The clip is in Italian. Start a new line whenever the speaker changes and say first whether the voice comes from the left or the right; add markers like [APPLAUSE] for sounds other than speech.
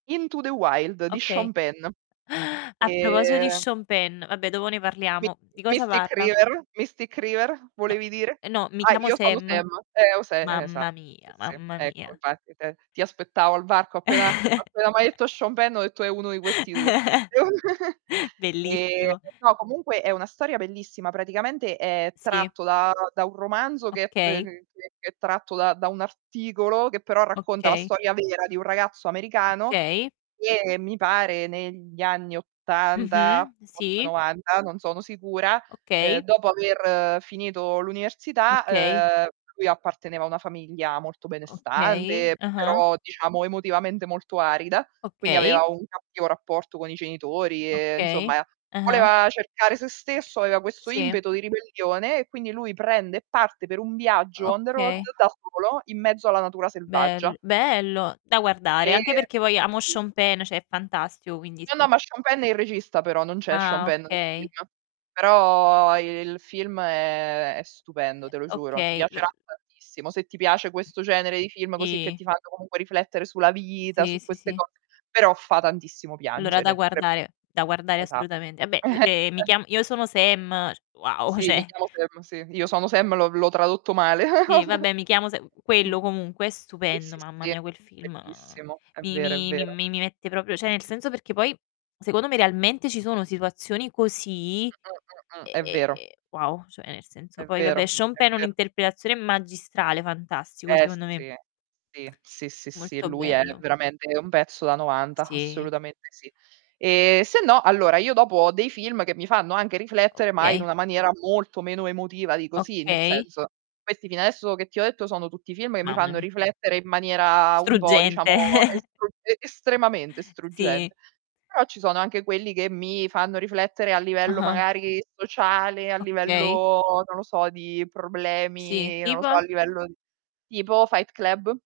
right: Into the Wild di
left: Ok.
right: Sean Penn,
left: [GASPS] A proposito di
right: e
left: Sean Penn, vabbè dopo ne
right: My
left: parliamo. Di cosa
right: Mystic
left: parla?
right: River, Mystic River
left: No,
right: volevi dire?
left: ehm, no Mi
right: Ah,
left: chiamo
right: Io sono
left: Sam.
right: Sam, ehm, o Sa esatto,
left: Mamma
right: sì
left: mia,
right: sì,
left: mamma
right: ecco
left: mia.
right: infatti, t ti aspettavo al varco appena
left: [CHUCKLES]
right: appena m'hai detto Sean Penn ho detto: "È uno di questi 2".
left: [LAUGHS]
right: [GIGGLES] Ehm,
left: Bellissimo.
right: no comunque è una storia bellissima, praticamente è
left: Sì.
right: tratto da da un romanzo che c c
left: Okay.
right: che è tratto da da un articolo, che però racconta la
left: Okay.
right: storia vera di un ragazzo americano
left: Okay.
right: che mi pare negli anni '80,
left: Mh-mh,
right: forse
left: sì.
right: '90, non sono sicura, ehm,
left: Okay.
right: dopo aver finito l'università,
left: Okay.
right: ehm, lui apparteneva a una famiglia molto
left: Okay,
right: benestante,
left: ah-ah.
right: però diciamo emotivamente molto arida, quindi
left: Okay.
right: aveva un cattivo rapporto con i genitori e,
left: Okay,
right: insomma,
left: ah-ah.
right: voleva cercare se stesso, aveva questo
left: Sì.
right: impeto di ribellione, e quindi lui prende e parte per un viaggio on the road,
left: Okay.
right: da solo, in mezzo alla natura selvaggia.
left: Bel bello! Da guardare,
right: E
left: anche perché poi amo
right: Si.
left: Sean Penn, cioè è fantastico quindi
right: No,
left: sì
right: no ma Sean Penn è il regista però, non c'è Sean
left: Ah,
right: Penn nel
left: okay.
right: film. Però il film
left: Ehm,
right: è è stupendo, te lo giuro. Ti
left: okay, lo
right: piacerà tantissimo. Se ti piace questo genere di film così, che
left: Sì
right: ti fanno comunque riflettere sulla vita,
left: Sì,
right: su
left: sì,
right: queste
left: sì.
right: cose, però fa tantissimo
left: Allora da
right: piangere, pre
left: guardare da guardare
right: esa
left: assolutamente. Vabbè, ehm, Mi
right: [CHUCKLES]
left: chiam Io sono Sam, wow
right: Sì, Mi
left: cioè.
right: chiamo Sam, sì. Io sono Sam, l'ho l'ho tradotto male
left: Sì
right: [GIGGLES]
left: vabbè mi chiamo Sa
right: Mh.
left: quello comunque è
right: Sì,
left: stupendo,
right: sì,
left: mamma
right: si,
left: mia quel film
right: bellissimo. È
left: mi
right: vero, è
left: mi mi
right: vero.
left: mi mette proprio cioè nel senso perché poi, secondo me realmente ci sono situazioni così
right: Mh, mh, mh, mh,
left: e
right: è
left: e
right: vero.
left: e wow, cioè nel senso
right: È
left: poi
right: vero,
left: vabbè Sean
right: è
left: Penn è
right: vero.
left: un'interpretazione magistrale, fantastico
right: Eh
left: secondo me.
right: sì, sì, sì, sì, sì
left: Molto
right: lui è
left: bello.
right: veramente un pezzo da novanta,
left: Sì.
right: assolutamente sì. E, sennò, allora io dopo ho dei film che mi fanno anche riflettere, ma in
left: Okay.
right: una maniera molto meno emotiva di così, nel
left: Okay.
right: senso, questi fino adesso che ti ho detto sono tutti film che mi
left: Mamma
right: fanno
left: mia.
right: riflettere in maniera un po' diciamo
left: Struggente [CHUCKLES]
right: strugge estremamente
left: Sì.
right: struggente. Però ci sono anche quelli che mi fanno riflettere a livello
left: Ah-ah.
right: magari sociale, a
left: Okay.
right: livello, non lo so, di
left: Sì,
right: problemi, non lo so
left: tipo?
right: a livello tipo Fight Club.